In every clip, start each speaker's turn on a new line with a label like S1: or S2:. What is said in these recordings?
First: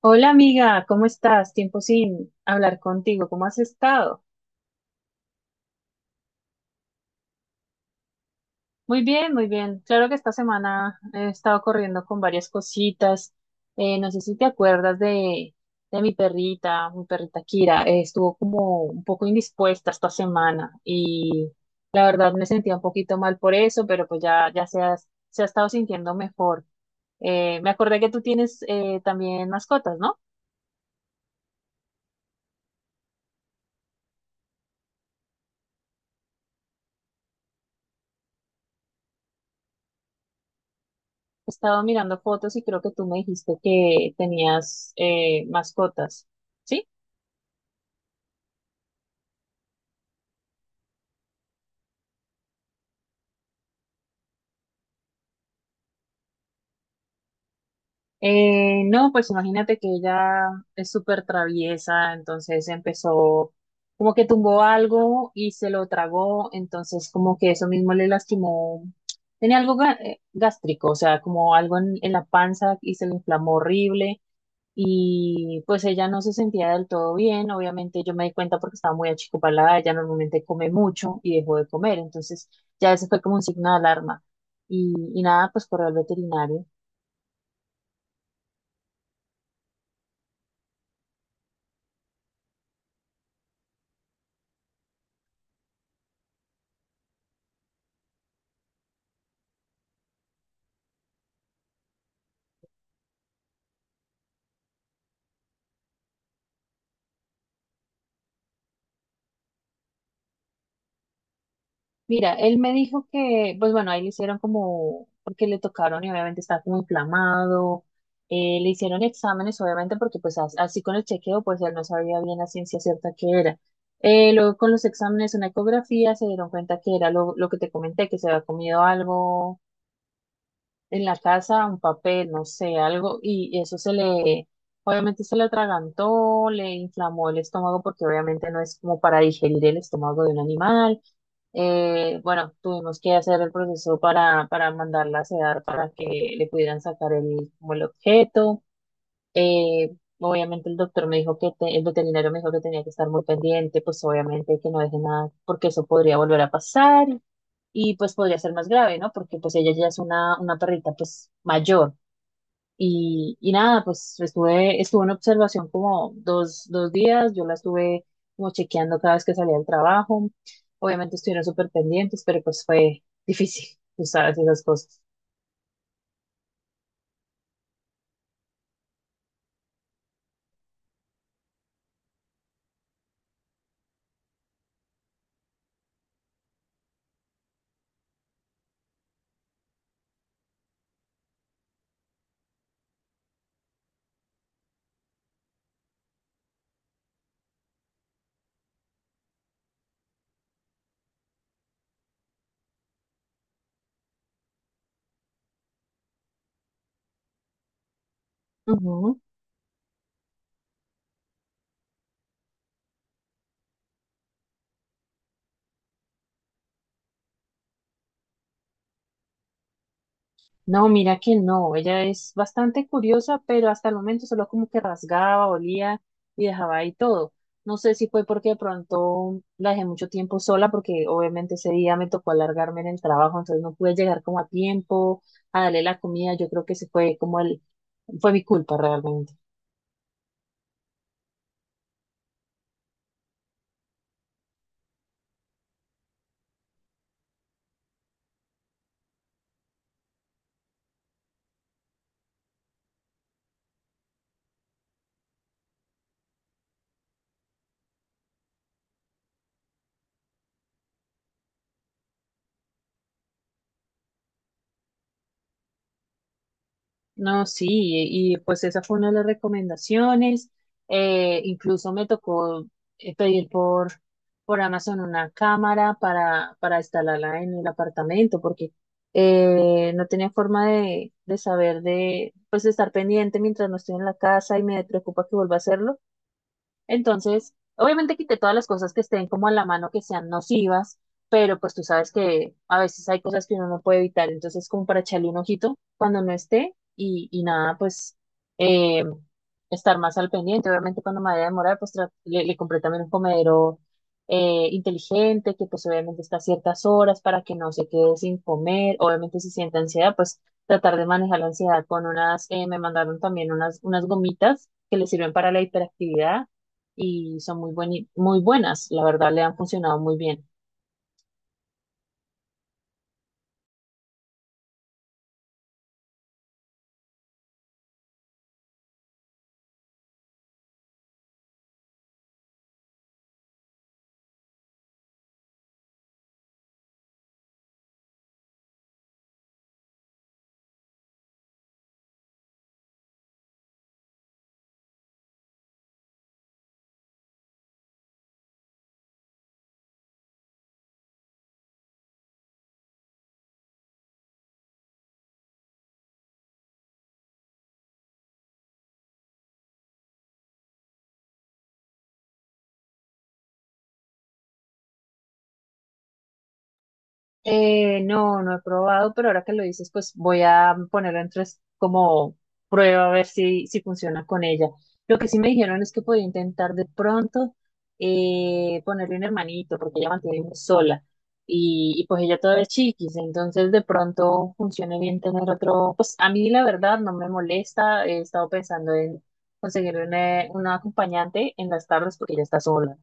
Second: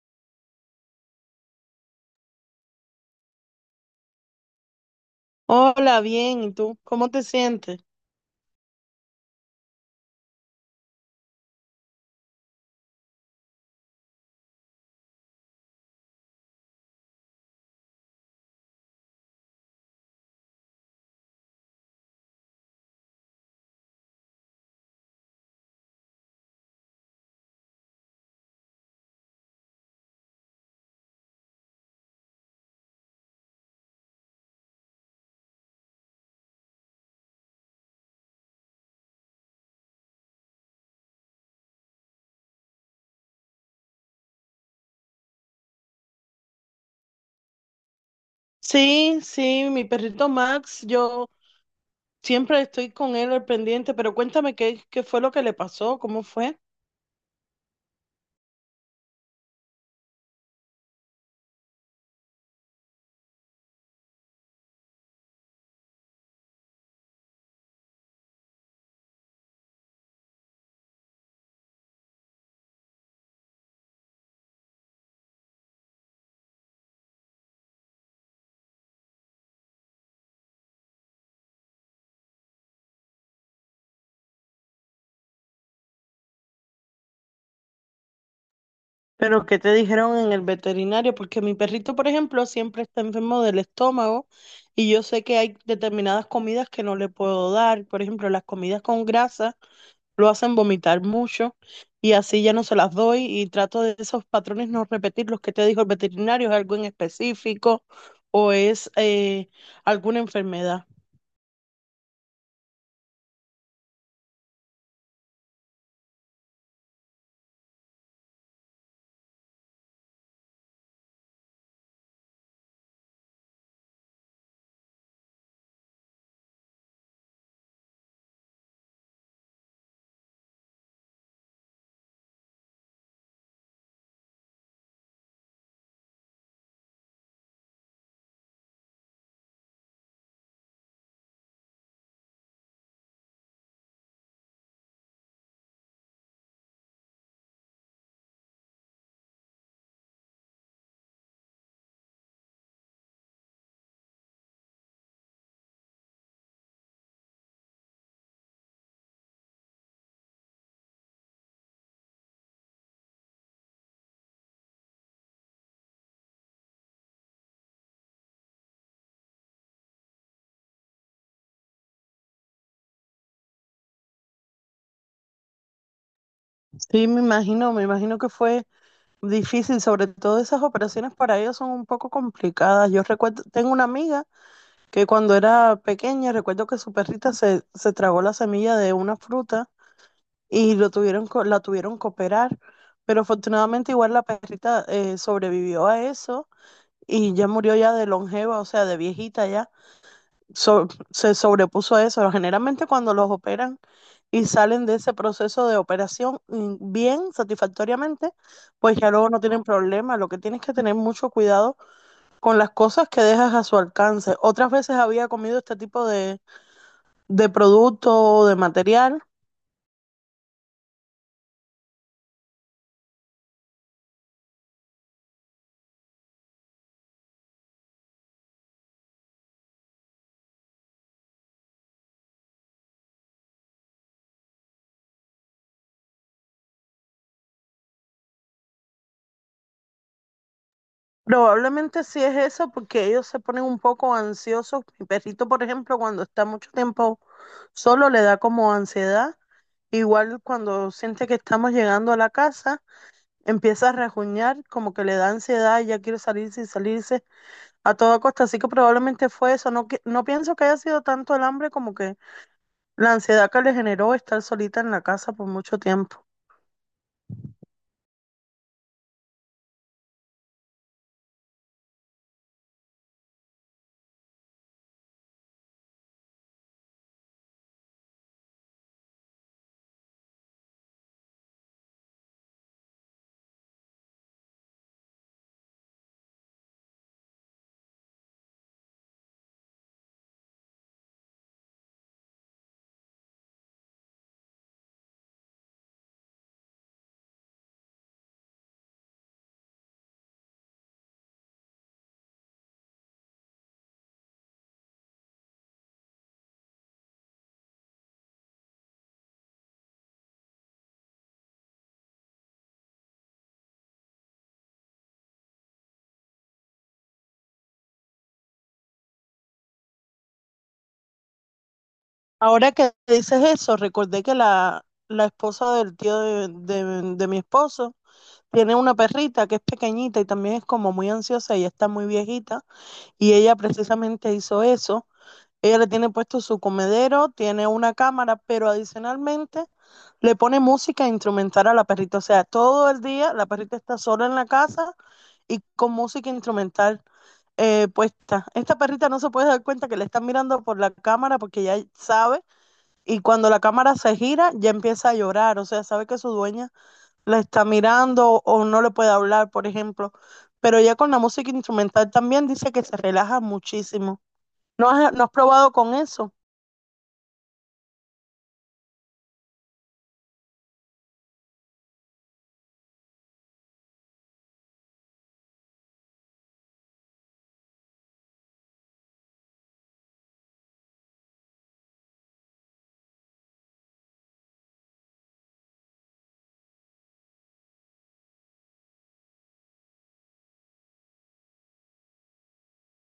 S1: Hola amiga, ¿cómo estás? Tiempo sin hablar contigo, ¿cómo has estado?
S2: Hola, bien, ¿y tú? ¿Cómo te sientes?
S1: Muy bien, muy bien. Claro que esta semana he estado corriendo con varias cositas. No sé si te acuerdas de mi perrita Kira. Estuvo como un poco indispuesta esta semana y la verdad me sentía un poquito mal por eso, pero pues ya se ha estado sintiendo mejor. Me acordé que tú tienes también mascotas, ¿no? Estaba mirando fotos y creo que tú me dijiste que tenías mascotas, ¿sí?
S2: Sí, sí, mi perrito Max, yo siempre estoy con él al pendiente, pero cuéntame qué fue lo que le pasó, cómo fue.
S1: No, pues imagínate que ella es súper traviesa, entonces empezó como que tumbó algo y se lo tragó, entonces como que eso mismo le lastimó. Tenía algo gástrico, o sea, como algo en la panza y se le inflamó horrible. Y pues ella no se sentía del todo bien, obviamente yo me di cuenta porque estaba muy achicopalada, ella normalmente come mucho y dejó de comer, entonces ya ese fue como un signo de alarma. Y nada, pues corrió al veterinario.
S2: Pero qué te dijeron en el veterinario, porque mi perrito, por ejemplo, siempre está enfermo del estómago y yo sé que hay determinadas comidas que no le puedo dar, por ejemplo, las comidas con grasa. Lo hacen vomitar mucho y así ya no se las doy y trato de esos patrones no repetir los que te dijo el veterinario, es algo en específico o es alguna enfermedad.
S1: Mira, él me dijo que, pues bueno, ahí le hicieron como, porque le tocaron y obviamente estaba como inflamado, le hicieron exámenes obviamente porque pues así con el chequeo pues él no sabía bien la ciencia cierta que era. Luego con los exámenes, una ecografía, se dieron cuenta que era lo que te comenté, que se había comido algo en la casa un papel, no sé, algo, y obviamente se le atragantó, le inflamó el estómago porque obviamente no es como para digerir el estómago de un animal. Bueno, tuvimos que hacer el proceso para mandarla a sedar para que le pudieran sacar como el objeto. Eh, Obviamente el veterinario me dijo que tenía que estar muy pendiente, pues obviamente que no deje nada, porque eso podría volver a pasar y pues podría ser más grave, ¿no? Porque pues ella ya es una perrita pues mayor. Y nada, pues estuve en observación como dos días, yo la estuve como chequeando cada vez que salía del trabajo, obviamente estuvieron súper pendientes, pero pues fue difícil, tú sabes, esas cosas.
S2: Sí, me imagino que fue difícil, sobre todo esas operaciones para ellos son un poco complicadas. Yo recuerdo, tengo una amiga que cuando era pequeña, recuerdo que su perrita se tragó la semilla de una fruta y lo tuvieron, la tuvieron que operar, pero afortunadamente igual la perrita sobrevivió a eso y ya murió ya de longeva, o sea, de viejita ya. Se sobrepuso a eso. Generalmente cuando los operan y salen de ese proceso de operación bien, satisfactoriamente, pues ya
S1: Ujú.
S2: luego no tienen problema. Lo que tienes que tener mucho cuidado con las cosas que dejas a su alcance. Otras veces había comido este tipo de producto o de material.
S1: No, mira que no, ella es bastante curiosa, pero hasta el momento solo como que rasgaba, olía y dejaba ahí todo. No sé si fue porque de pronto la dejé mucho tiempo sola, porque obviamente ese día me tocó alargarme en el trabajo, entonces no pude llegar como a tiempo a darle la comida. Yo creo que ese fue mi culpa realmente.
S2: Probablemente sí es eso porque ellos se ponen un poco ansiosos. Mi perrito, por ejemplo, cuando está mucho tiempo solo, le da como ansiedad. Igual cuando siente que estamos llegando a la casa, empieza a rajuñar, como que le da ansiedad y ya quiere salirse y salirse a toda costa. Así que probablemente fue eso. No, no pienso que haya sido tanto el hambre como que la ansiedad que le generó estar solita en la casa por mucho tiempo.
S1: No, sí, y, pues esa fue una de las recomendaciones. Incluso me tocó pedir por Amazon una cámara para instalarla en el apartamento, porque no tenía forma de saber pues de estar pendiente mientras no estoy en la casa y me preocupa que vuelva a hacerlo. Entonces, obviamente quité todas las cosas que estén como a la mano, que sean nocivas, pero pues tú sabes que a veces hay cosas que uno no puede evitar, entonces como para echarle un ojito cuando no esté y nada, pues eh, estar más al pendiente. Obviamente cuando me vaya a demorar, pues le compré también un comedero inteligente, que pues obviamente está a ciertas horas para que no se quede sin comer. Obviamente si siente ansiedad, pues tratar de manejar la ansiedad con me mandaron también unas gomitas que le sirven para la hiperactividad y son muy buenas, la verdad le han funcionado muy bien.
S2: Ahora que dices eso, recordé que la esposa del tío de mi esposo tiene una perrita que es pequeñita y también es como muy ansiosa y está muy viejita. Y ella precisamente hizo eso. Ella le tiene puesto su comedero, tiene una cámara, pero adicionalmente le pone música instrumental a la perrita. O sea, todo el día la perrita está sola en la casa y con música instrumental puesta. Esta perrita no se puede dar cuenta que le están mirando por la cámara porque ya sabe. Y cuando la cámara se gira, ya empieza a llorar. O sea, sabe que su dueña la está mirando o no le puede hablar, por ejemplo. Pero ya con la música instrumental también dice que se relaja muchísimo. ¿¿No has probado con eso?
S1: No, no he probado, pero ahora que lo dices, pues voy a ponerlo en tres como prueba a ver si funciona con ella. Lo que sí me dijeron es que podía intentar de pronto ponerle un hermanito, porque ella mantiene muy sola y pues ella todavía es chiquis, entonces de pronto funcione bien tener otro, pues a mí la verdad no me molesta, he estado pensando en conseguir una acompañante en las tardes porque ella está sola.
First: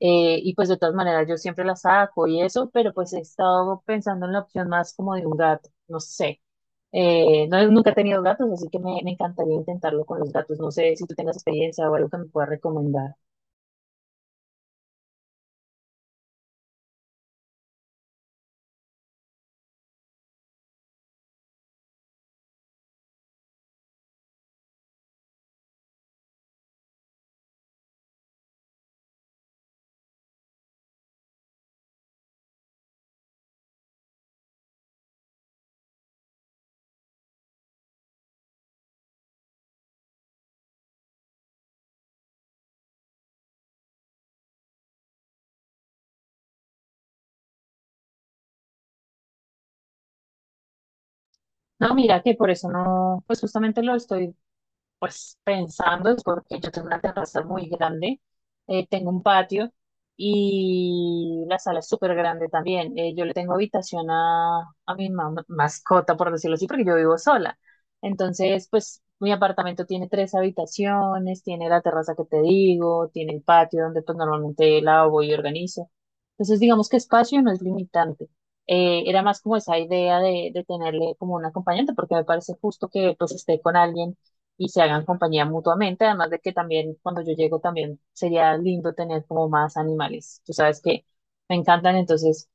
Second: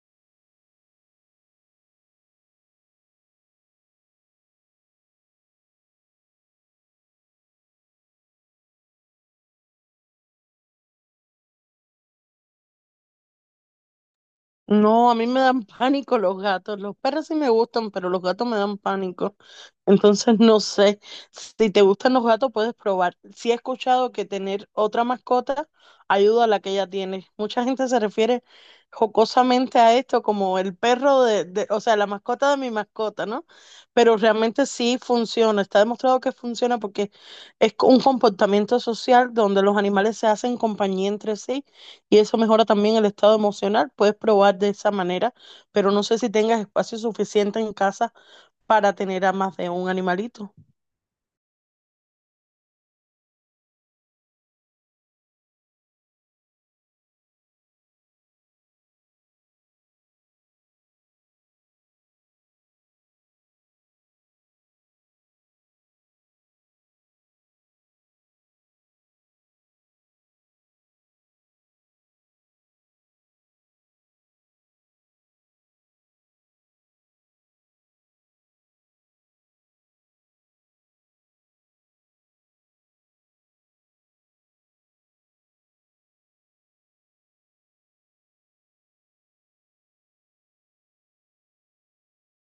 S1: Y pues de todas maneras yo siempre la saco y eso, pero pues he estado pensando en la opción más como de un gato, no sé. No, nunca he tenido gatos, así que me encantaría intentarlo con los gatos. No sé si tú tengas experiencia o algo que me puedas recomendar.
S2: No, a mí me dan pánico los gatos. Los perros sí me gustan, pero los gatos me dan pánico. Entonces, no sé, si te gustan los gatos, puedes probar. Sí he escuchado que tener otra mascota ayuda a la que ya tienes. Mucha gente se refiere jocosamente a esto como el perro o sea, la mascota de mi mascota, ¿no? Pero realmente sí funciona, está demostrado que funciona porque es un comportamiento social donde los animales se hacen compañía entre sí y eso mejora también el estado emocional. Puedes probar de esa manera, pero no sé si tengas espacio suficiente en casa para tener a más de un animalito.
S1: No, mira que por eso no, pues justamente lo estoy Pues pensando es porque yo tengo una terraza muy grande, tengo un patio y la sala es súper grande también. Yo le tengo habitación a mi mascota, por decirlo así, porque yo vivo sola. Entonces, pues mi apartamento tiene tres habitaciones, tiene la terraza que te digo, tiene el patio donde pues normalmente lavo y organizo. Entonces, digamos que espacio no es limitante. Era más como esa idea de tenerle como un acompañante, porque me parece justo que pues esté con alguien y se hagan compañía mutuamente, además de que también cuando yo llego también sería lindo tener como más animales. Tú sabes que me encantan, entonces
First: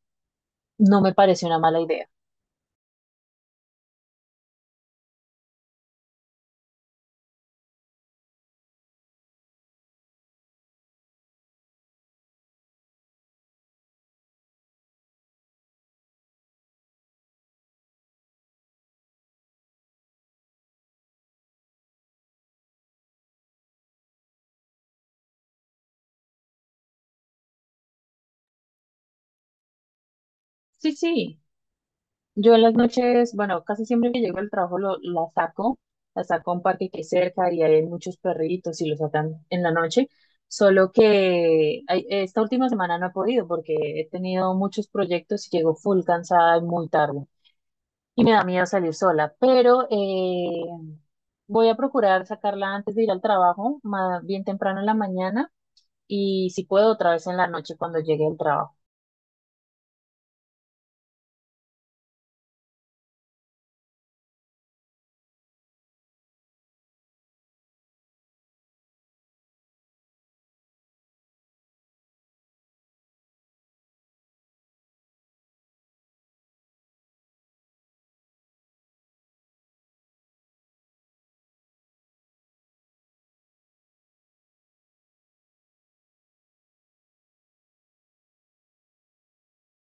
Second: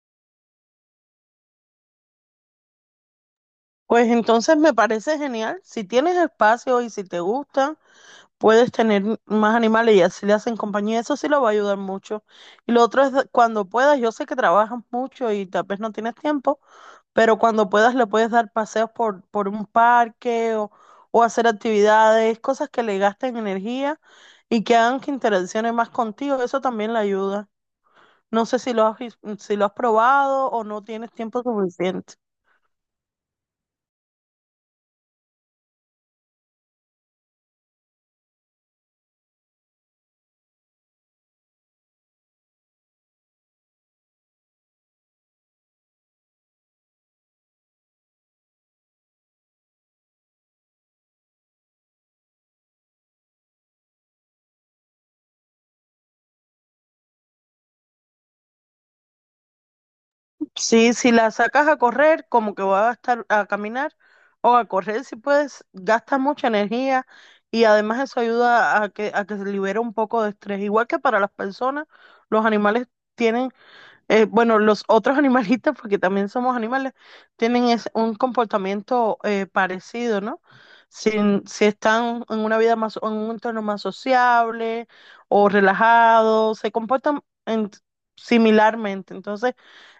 S1: no me parece una mala idea.
S2: Pues entonces me parece genial. Si tienes espacio y si te gusta, puedes tener más animales y así le hacen compañía. Eso sí lo va a ayudar mucho. Y lo otro es cuando puedas, yo sé que trabajas mucho y tal vez no tienes tiempo, pero cuando puedas le puedes dar paseos por un parque o hacer actividades, cosas que le gasten energía y que hagan que interaccione más contigo. Eso también le ayuda. No sé si si lo has probado o no
S1: Sí,
S2: tienes
S1: sí,
S2: tiempo suficiente.
S1: yo en las noches, bueno, casi siempre que llego al trabajo la saco a un parque que hay cerca y hay muchos perritos y los sacan en la noche. Solo que ay, esta última semana no he podido porque he tenido muchos proyectos y llego full cansada y muy tarde. Y me da miedo salir sola, pero voy a procurar sacarla antes de ir al trabajo, más bien temprano en la mañana y si puedo otra vez en la noche cuando llegue al trabajo.
S2: Sí, si la sacas a correr, como que va a estar a caminar o a correr si puedes, gasta mucha energía y además eso ayuda a que se libere un poco de estrés. Igual que para las personas, los animales tienen, bueno, los otros animalistas, porque también somos animales, tienen un comportamiento parecido, ¿no? Si, si están en una vida más, en un entorno más sociable o relajado, se comportan similarmente. Entonces,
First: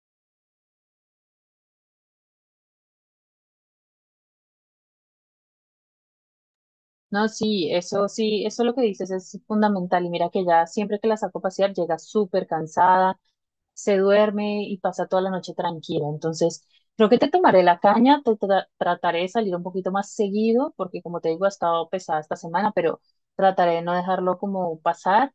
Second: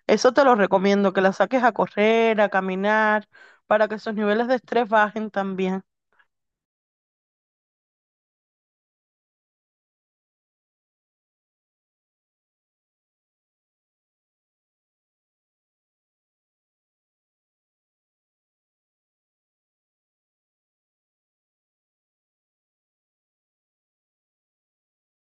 S2: eso te lo recomiendo, que la saques a correr, a caminar, para que esos niveles de estrés bajen también.
S1: No, sí, eso lo que dices es fundamental y mira que ya siempre que la saco a pasear llega súper cansada, se duerme y pasa toda la noche tranquila. Entonces, creo que te tomaré la caña, trataré de salir un poquito más seguido, porque como te digo, ha estado pesada esta semana, pero trataré de no dejarlo como pasar,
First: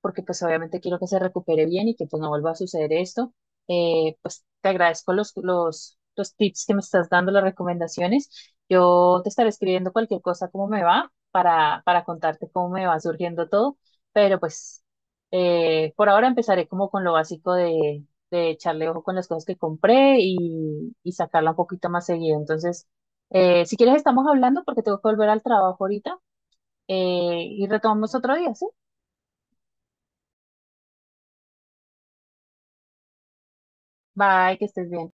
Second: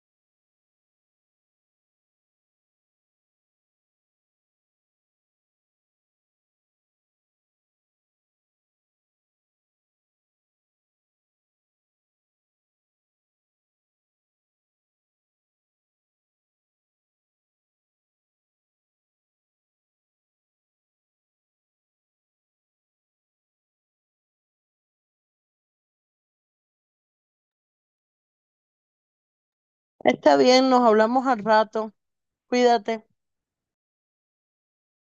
S1: porque pues obviamente quiero que se recupere bien y que pues no vuelva a suceder esto. Pues te agradezco los tips que me estás dando, las recomendaciones. Yo te estaré escribiendo cualquier cosa, cómo me va, para contarte cómo me va surgiendo todo, pero pues... Por ahora empezaré como con lo básico de echarle ojo con las cosas que compré y sacarla un poquito más seguido. Entonces, si quieres, estamos hablando porque tengo que volver al trabajo ahorita y retomamos otro día, ¿sí?
S2: Está bien, nos hablamos al rato. Cuídate.
S1: Bye, que estés bien.